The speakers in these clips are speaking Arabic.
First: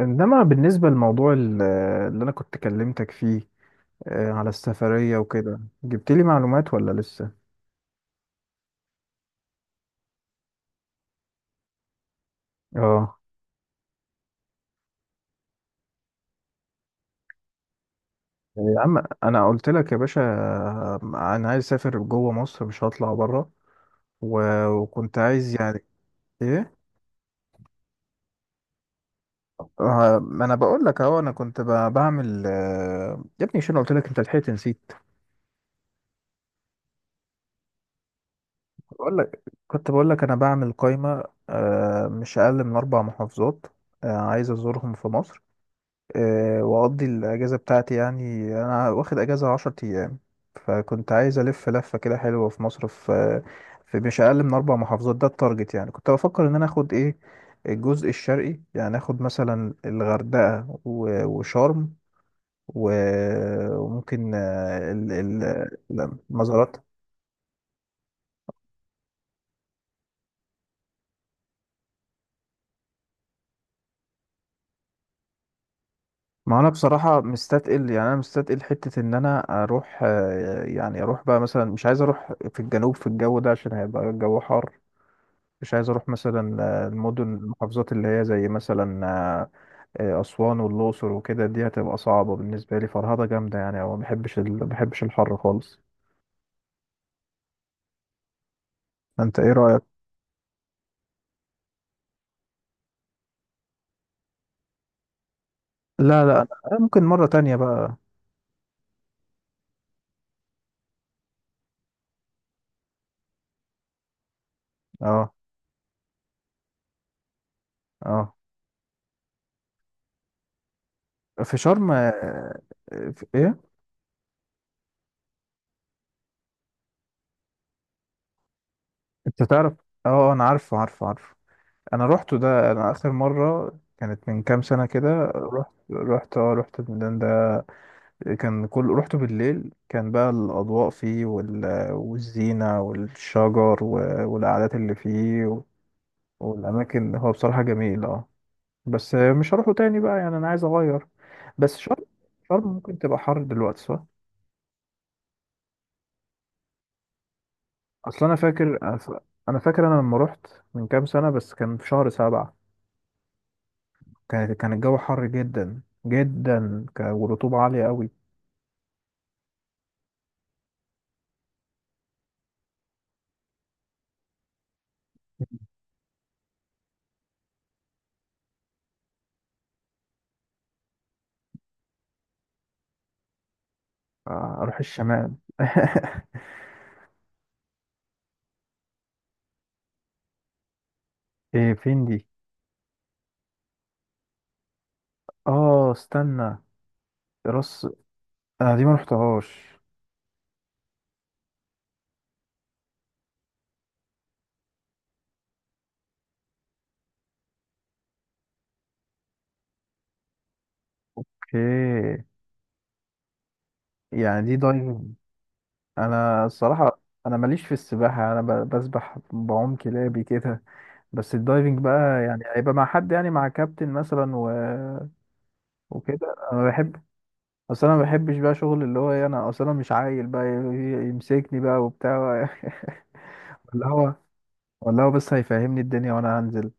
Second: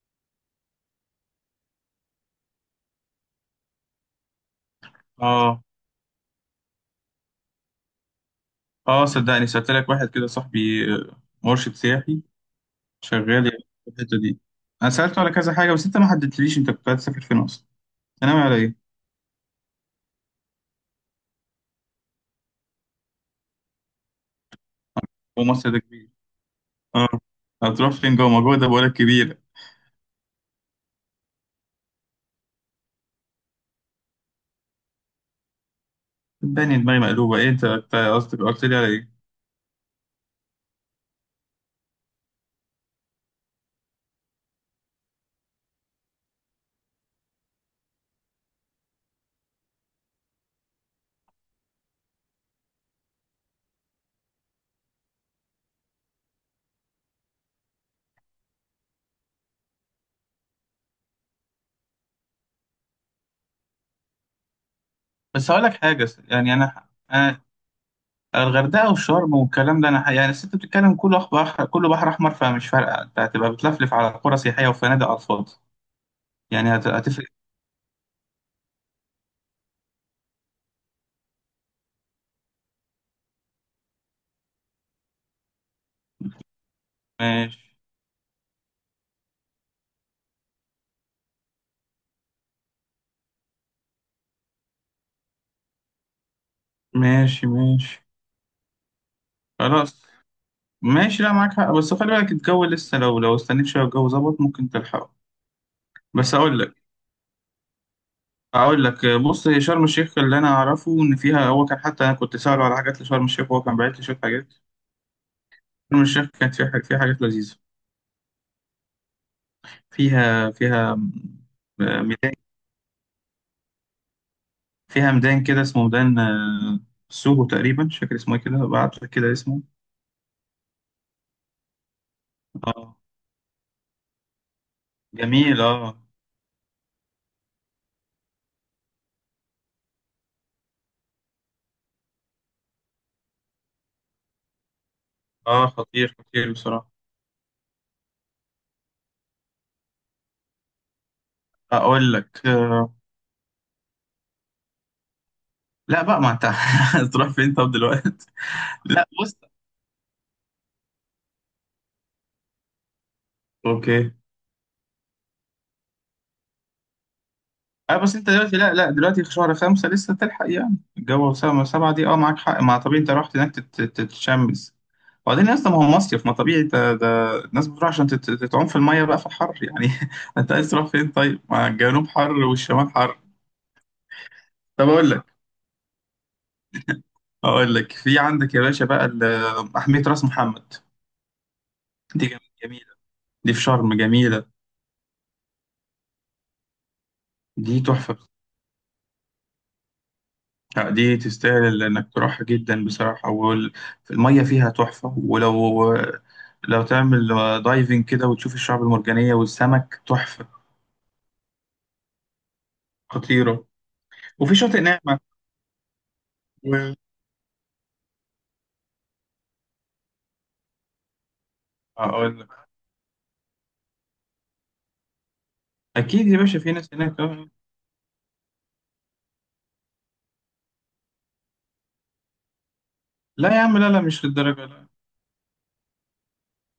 انما بالنسبه لموضوع اللي انا كنت كلمتك فيه على السفريه وكده، اه جبت لي معلومات ولا لسه؟ اه، صدقني سألت لك واحد كده صاحبي، مرشد سياحي اه، شغال يعني في الحتة دي. انا سألته على كذا حاجة، بس انت ما حددتليش. انت كنت عايز تسافر فين اصلا؟ انت ناوي على يا ايه؟ عم انا قلت لك يا باشا، انا عايز اسافر جوه مصر، مش هطلع بره. و- وكنت هو عايز مصر ده يعني كبير. ايه. اه، هتروح فين؟ جوه ما جوه ده بقولك كبيرة. ما انا بقول لك اهو، انا كنت بعمل يا ابني شنو قلت لك، انت لحقت نسيت. صدقني دماغي مقلوبة، ايه انت قصدك قلت لي على ايه؟ بقول لك، كنت بقول لك انا بعمل قائمه، مش اقل من 4 محافظات عايز ازورهم في مصر، واقضي الاجازه بتاعتي. يعني انا واخد اجازه 10 ايام، فكنت عايز الف لفه كده حلوه في مصر، في مش اقل من اربع محافظات. ده التارجت. يعني كنت بفكر ان انا اخد ايه، الجزء الشرقي، يعني اخد مثلا الغردقه و- وشرم و- وممكن بس هقول لك حاجة، يعني المزارات. انا الغردقة والشرم والكلام ده انا يعني الست بتتكلم كله بحر، كله بحر احمر، فمش فارقة. انت هتبقى بتلفلف على قرى سياحية وفنادق على الفاضي، ما انا يعني بصراحه هتفرق. مستثقل، يعني انا مستثقل حته ان انا اروح يعني اروح بقى مثلا، مش عايز اروح في الجنوب في الجو ده عشان هيبقى الجو حار. مش عايز اروح مثلا المدن، ماشي المحافظات اللي هي زي مثلا اسوان والاقصر وكده، دي هتبقى صعبه بالنسبه لي، فرهضه جامده يعني، او ما بحبش ما بحبش الحر خالص. ماشي ماشي. انت ايه رايك؟ خلاص ماشي. لا معاك حق، بس خلي بالك الجو لسه، لو استنيت شويه الجو ظبط ممكن تلحقه. لا بس لا، اقول لك أنا ممكن مره تانية بقى. اقول لك بص، هي شرم الشيخ اللي انا اعرفه ان فيها، هو كان، حتى انا كنت ساله على حاجات لشرم الشيخ وهو كان باعت لي شويه حاجات. اه. شرم الشيخ كانت فيها حاجات لذيذه. اه، فيها في شرم. ميدان، في ايه؟ فيها ميدان كده اسمه ميدان سوهو تقريبا، مش فاكر اسمه ايه كده، بعت لك كده انت اسمه. تعرف. اه انا عارفه عارفه. انا روحته ده، انا اه اخر مره كانت من كام سنه كده، جميل، رحت اه. رحت اه رحت الميدان ده. كان كل رحته بالليل، كان بقى الأضواء فيه والزينة والشجر و... والقعدات اللي فيه و... اه، خطير خطير بصراحه. والأماكن. هو بصراحة جميل اه. بس مش هروحه تاني بقى، يعني أنا عايز أغير. بس شرم، اقول لك، شرم ممكن تبقى حر دلوقتي صح؟ لا بقى، ما انت هتروح فين طب أصل دلوقتي؟ أنا فاكر، لا، بص. أنا فاكر أنا لما رحت من كام سنة، بس كان في شهر 7، اوكي. كان كان الجو حر جدا جدا، والرطوبة عالية اه، قوي. بس انت دلوقتي، لا لا، دلوقتي في شهر خمسة لسه تلحق، يعني الجو سبعة سبعة دي، اه معاك حق. ما طبيعي انت رحت هناك تتشمس، وبعدين اصلا ما هو مصيف، ما طبيعي ده. الناس بتروح عشان تتعوم في المية بقى في الحر يعني انت عايز تروح فين طيب؟ ما الجنوب حر والشمال حر. أروح طب اقول الشمال لك اقول لك في عندك يا باشا بقى محمية راس محمد. إيه فين دي؟ دي جم- جميلة، دي في شرم، جميلة. آه استنى، دي راس. تحفة. انا دي ما رحتهاش. لا دي تستاهل انك تروحها جدا بصراحة، المية فيها تحفة. ولو لو تعمل دايفنج كده وتشوف الشعب المرجانية والسمك، تحفة، اوكي. خطيرة. يعني وفي دي شاطئ دايفنج. نعمة انا و... الصراحه، انا ماليش في السباحه، انا بسبح بعوم كلابي كده، بس الدايفنج بقى اقول يعني لك، هيبقى مع حد، يعني مع كابتن مثلا و... اكيد وكده، يا باشا انا في ناس بحب. هناك اصل انا ما بحبش بقى شغل اللي هو إيه، انا اصل انا مش عايل بقى يمسكني بقى وبتاع لا يا عم، ولا لا لا، هو، مش للدرجة لا. ولا هو بس هيفهمني الدنيا وانا هنزل.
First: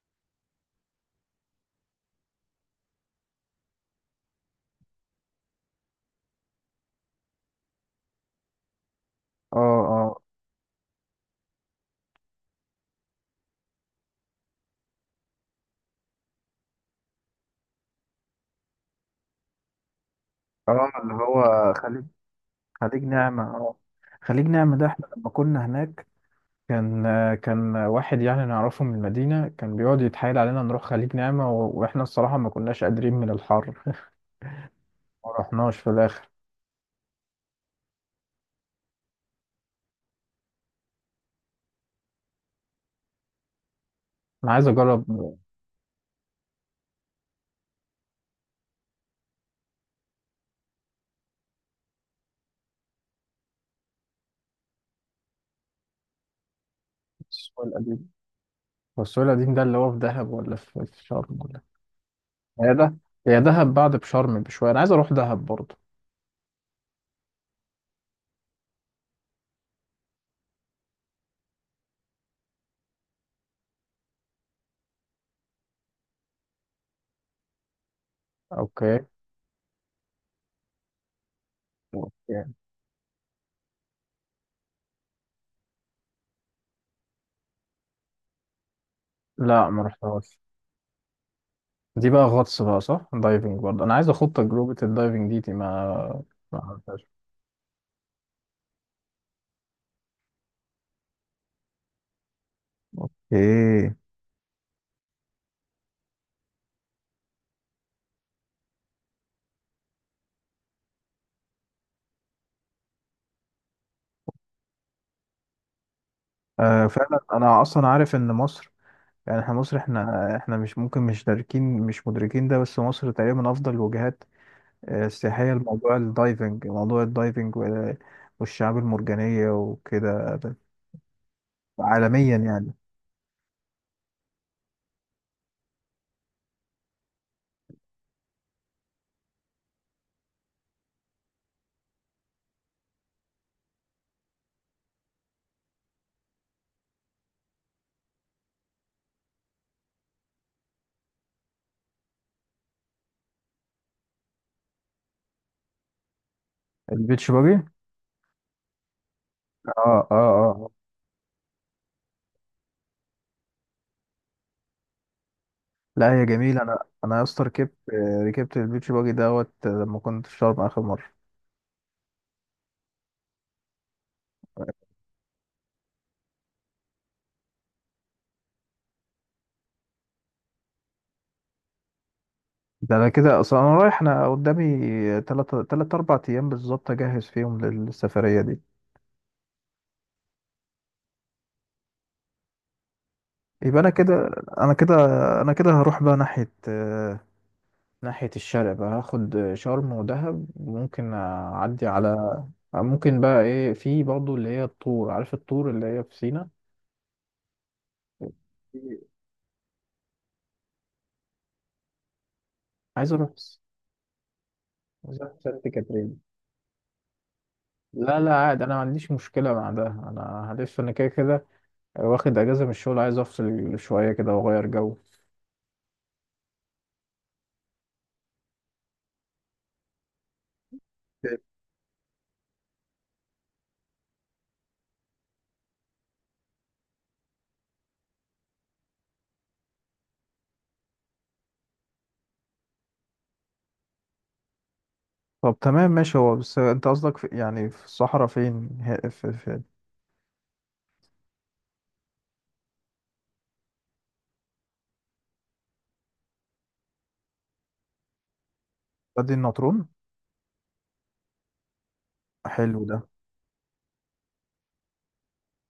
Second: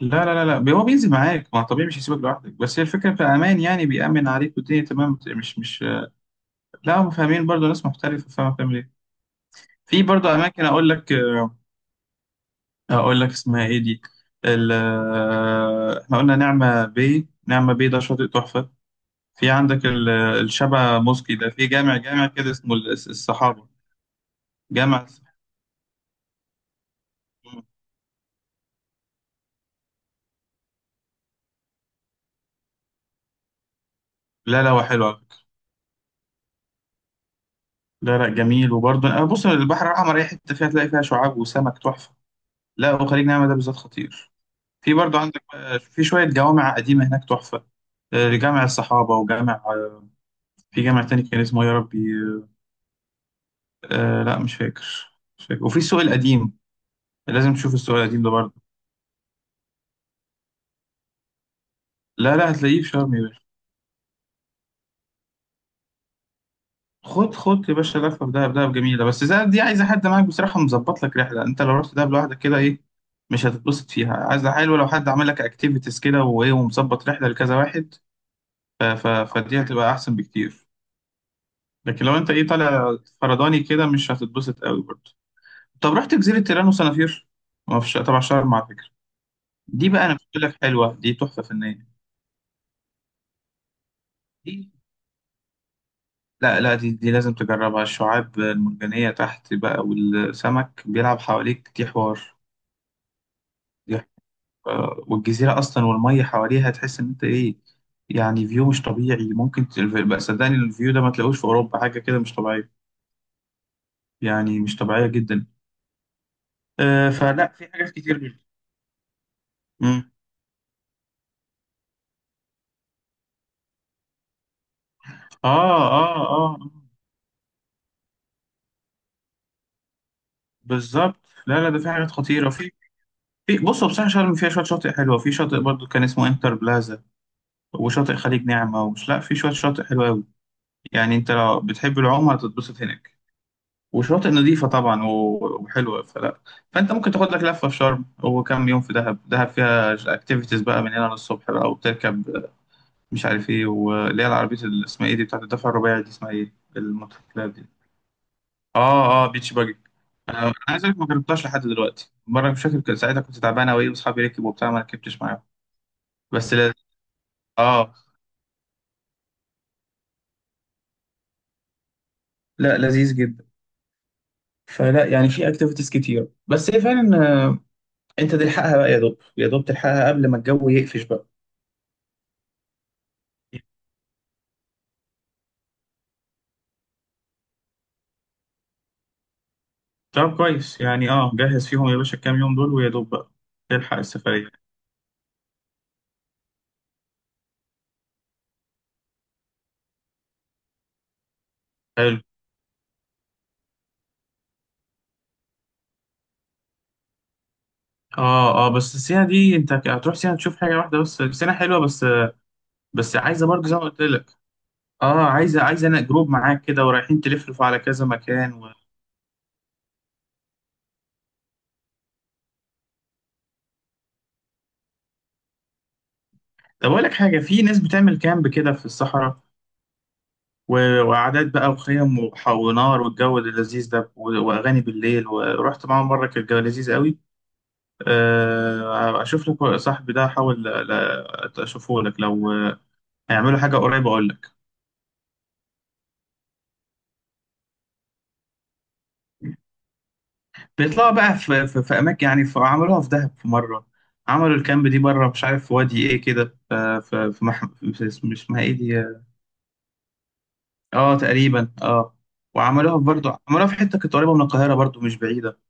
لا لا لا, لا. هو بينزل معاك، ما طبيعي مش هيسيبك لوحدك. بس هي الفكرة في امان، يعني بيأمن عليك والدنيا تمام، مش لا هم فاهمين برضه، ناس محترفة فاهمة بتعمل ايه. اه في اه، برضه اماكن، اقول لك اقول لك اسمها ايه دي، ال- احنا قلنا نعمة بيه. نعمة بيه ده شاطئ تحفة. في عندك اه الشبع اللي موسكي ده، في هو جامع، خليج، جامع كده اسمه خليج نعمة السحابة، اه. خليج نعمة ده، جامع احنا لما السحابة. كنا هناك، كان كان واحد يعني نعرفه من المدينة، كان بيقعد يتحايل علينا نروح خليج نعمة، و- واحنا الصراحة ما كناش قادرين من الحر، لا لا هو حلو على ما فكرة. رحناش في الآخر. لا لا جميل، وبرضه أنا بص، البحر الأحمر أي حتة فيها تلاقي فيها شعاب وسمك تحفة. لا وخليج نعمة ده بالذات خطير. أنا عايز في أجرب. برضه عندك في شوية جوامع قديمة هناك تحفة، جامع الصحابة، وجامع في جامع تاني كان اسمه إيه يا ربي، لا مش فاكر، مش فاكر. وفي السوق القديم، لازم السوق تشوف السؤال القديم، القديم ده برضه. هو السوق القديم ده اللي هو في دهب ولا في في شرم ولا؟ لا لا هي هتلاقيه في ده، شرم يا هي باشا. دهب بعد بشرم بشوية، أنا عايز أروح دهب برضه. خد خد يا باشا لفه في دهب، دهب جميله. بس دهب دي عايزه حد معاك بصراحه، مظبط لك رحله. انت لو رحت دهب لوحدك كده ايه، مش هتتبسط فيها. عايزه حلوه، لو حد عمل لك اكتيفيتيز كده وايه، ومظبط رحله لكذا واحد، ف أوكي. ف فدي هتبقى احسن بكتير. لكن لو انت ايه أوكي. طالع فرداني كده مش هتتبسط قوي برضه. طب رحت جزيره تيران وصنافير؟ ما فيش طبعا شرم على فكره. لا ما دي بقى انا رحتهاش. بقول لك حلوه، دي تحفه فنيه. دي بقى غطس بقى صح، دايفنج برضه، أنا عايز أخد تجربة الدايفنج دي، دي ما، ما لا لا دي عملتهاش. دي لازم تجربها، الشعاب المرجانية تحت بقى والسمك بيلعب حواليك، دي حوار. إيه. دي ح- والجزيرة أصلا والمية حواليها، تحس إن أنت إيه، يعني فيو مش طبيعي. ممكن بقى صدقني الفيو ده ما تلاقوش في أوروبا، حاجة كده مش طبيعية، يعني مش طبيعية جدا. آه آه فعلا فلا أنا في أصلا حاجات عارف كتير. إن مصر، يعني احنا مصر، امم. احنا مش ممكن، مش مدركين ده، بس مصر تقريبا من افضل الوجهات آه السياحيه لموضوع آه آه آه. الدايفنج، موضوع الدايفنج والشعاب المرجانيه وكده، ده بالظبط. لا لا، ده في حاجات عالميا خطيرة. في، يعني. في بصوا بصراحة، شرم فيها شوية شاطئ حلوة. في شاطئ برضو كان اسمه انتر بلازا، وشاطئ خليج نعمة، لا في شوية شاطئ حلوة أوي. يعني انت لو بتحب العوم هتتبسط هناك. وشواطئ نظيفة طبعا و- وحلوة، فلا، فانت ممكن تاخد لك لفة في شرم وكم يوم في دهب. دهب فيها اكتيفيتيز بقى من هنا للصبح، بقى وبتركب مش عارف ايه، واللي هي العربية اللي اسمها ايه دي، بتاعت الدفع الرباعي دي، اسمها ايه البيتش الموتوسيكلات باجي. دي. اه اه، بيتش اه باجي. اه انا اه، عايز اقول لك، ما جربتهاش لحد دلوقتي. مرة مش فاكر كان ساعتها كنت تعبان اوي واصحابي ركبوا وبتاع ما ركبتش معاهم. لا هي بس جميله. لا، انا، انا يا اسطى ركبت اه، ركبت البيتش باجي دوت لما كنت في شرم اخر مره. لا لذيذ جدا. فلا يعني في اكتيفيتيز كتير، بس هي فعلا انت تلحقها بقى، يا دوب يا دوب تلحقها قبل ما الجو يقفش بقى. ده انا كده اصلا انا رايح، انا قدامي تلات اربع ايام بالظبط اجهز فيهم للسفريه دي. طب كويس يعني، اه جهز فيهم يا باشا الكام يوم دول، ويا دوب بقى يبقى انا تلحق كده، السفرية. انا كده انا كده هروح بقى ناحيه ناحية الشرق بقى، هاخد شرم ودهب وممكن أعدي حلو. على، ممكن بقى إيه، في برضه اللي هي الطور، عارف الطور اللي هي في سينا. اه اه، بس السينا دي انت هتروح سينا تشوف حاجة واحدة بس، سينا حلوة بس، عايز بس أروح عايزة برضه زي ما قلت لك. اه عايز أروح عايزة، سانت انا كاترين. جروب معاك كده ورايحين تلفلفوا على كذا لا لا مكان عادي، و... أنا ما عنديش مشكلة مع ده، أنا هلف أنا كده كده واخد أجازة من الشغل، عايز أفصل شوية كده وأغير جو. طب اقول لك حاجة، في ناس بتعمل كامب كده في الصحراء، و... وقعدات بقى وخيم ونار والجو اللذيذ ده، و... واغاني بالليل. ورحت معاهم مرة كان الجو لذيذ قوي. اشوف لك صاحبي ده، احاول اشوفه لك لو هيعملوا حاجه قريبه، اقول لك. طب تمام ماشي، هو بس انت قصدك في، يعني في الصحراء فين، في في بيطلعوا بقى في اماكن، يعني في عملوها في دهب في مره. عملوا الكامب دي بره، مش عارف في وادي ايه كده، في في, في, مح... في اسم- اسمها ايه دي. وادي النطرون؟ اه تقريبا، اه. حلو ده. وعملوها برضه، عملوها في حته كانت قريبه من القاهره برضه، مش بعيده.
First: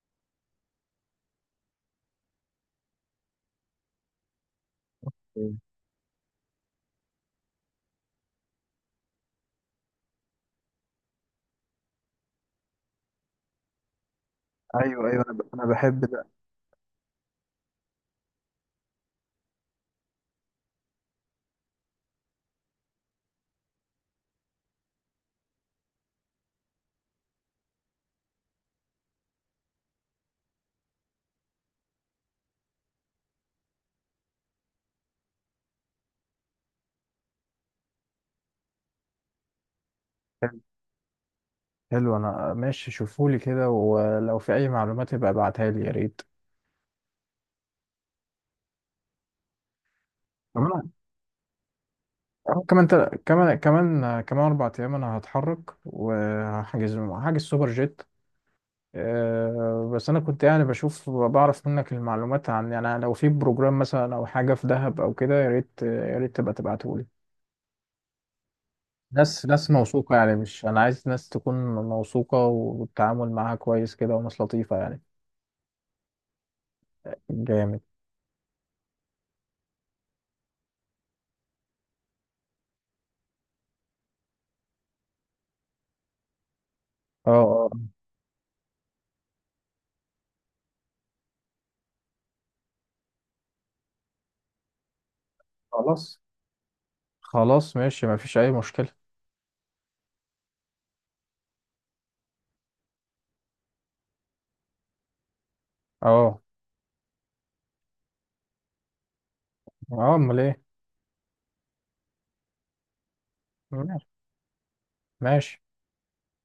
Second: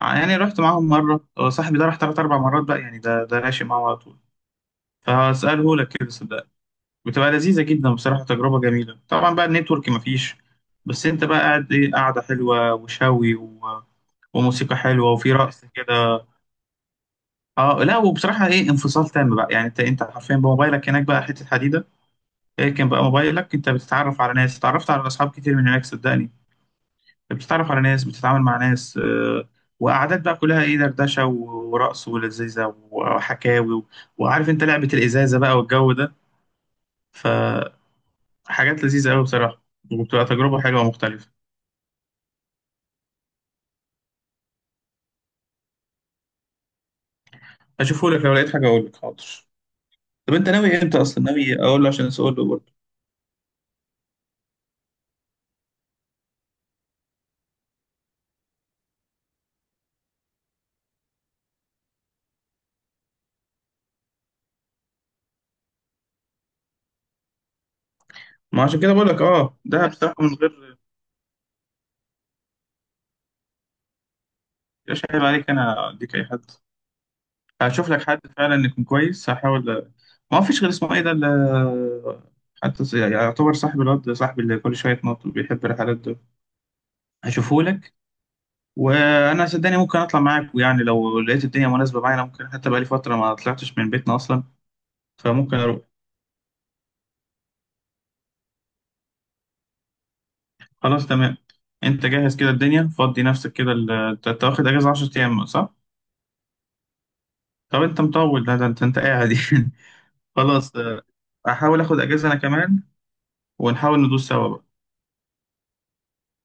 يعني رحت معاهم مره، صاحبي ده راح ثلاث اربع مرات بقى، يعني ده راشي معاه على طول، فهساله لك كده، صدقني. بتبقى لذيذة جدا بصراحة، تجربة جميلة. طبعا بقى النتورك مفيش، بس انت بقى قاعد ايه، قاعدة حلوة وشوي و... وموسيقى ايوه حلوة، ايوه، انا وفي انا رقص بحب كده. اه لا وبصراحة ايه، انفصال تام بقى. يعني انت حرفيا بموبايلك هناك بقى حتة حديدة. اركن بقى موبايلك، انت بتتعرف على ناس، اتعرفت على اصحاب كتير من هناك صدقني. بتتعرف على ناس، بتتعامل مع ناس وقعدات بقى كلها ايه، دردشة و- ورقص، ولذيذة وحكاوي و... وعارف انت لعبة الإزازة بقى والجو ده، ف... حاجات لذيذة أوي بصراحة، وبتبقى ده. تجربة حلوة ومختلفة. حلو، انا ماشي، شوفولي كده ولو في اي معلومات يبقى ابعتها لي يا ريت. هشوفهولك لو لقيت حاجة أقولك، حاضر. طب أنت ناوي كمان، إمتى أصلا، ناوي أقول له عشان أسأله برضه. كمان 4 ايام انا هتحرك، هحجز سوبر جيت. أه بس انا كنت يعني بشوف بعرف منك المعلومات، عن يعني لو في بروجرام مثلا او حاجه في دهب او كده، يا ريت، يا ريت تبقى تبعته لي. ما عشان كده بقولك، أه ناس ده بصراحة موثوقه من يعني، مش غير، انا عايز ناس تكون موثوقه والتعامل معاها كويس كده، وناس لطيفه يعني. مش عيب عليك، أنا أديك أي حد؟ جامد. هشوف لك حد فعلا يكون كويس، هحاول. ما فيش غير اسمه إيه ده حتى يعني يعتبر صاحب الواد ده، صاحبي اللي كل شوية يتنطط بيحب الرحلات ده، اه اه. هشوفهولك. وأنا صدقني ممكن أطلع معاك، ويعني لو لقيت الدنيا مناسبة معايا أنا ممكن، حتى بقالي فترة ما طلعتش من بيتنا أصلا، فممكن أروح. خلاص، خلاص ماشي، مفيش اي مشكله. خلاص تمام. انت جهز كده الدنيا، فضي نفسك كده، انت واخد اجازه 10 ايام صح؟ اه طب انت مطول، ده انت قاعد يعني. اه، امال ايه. خلاص هحاول اخد اجازه انا كمان، ونحاول ماشي. ندوس سوا بقى. ماشي.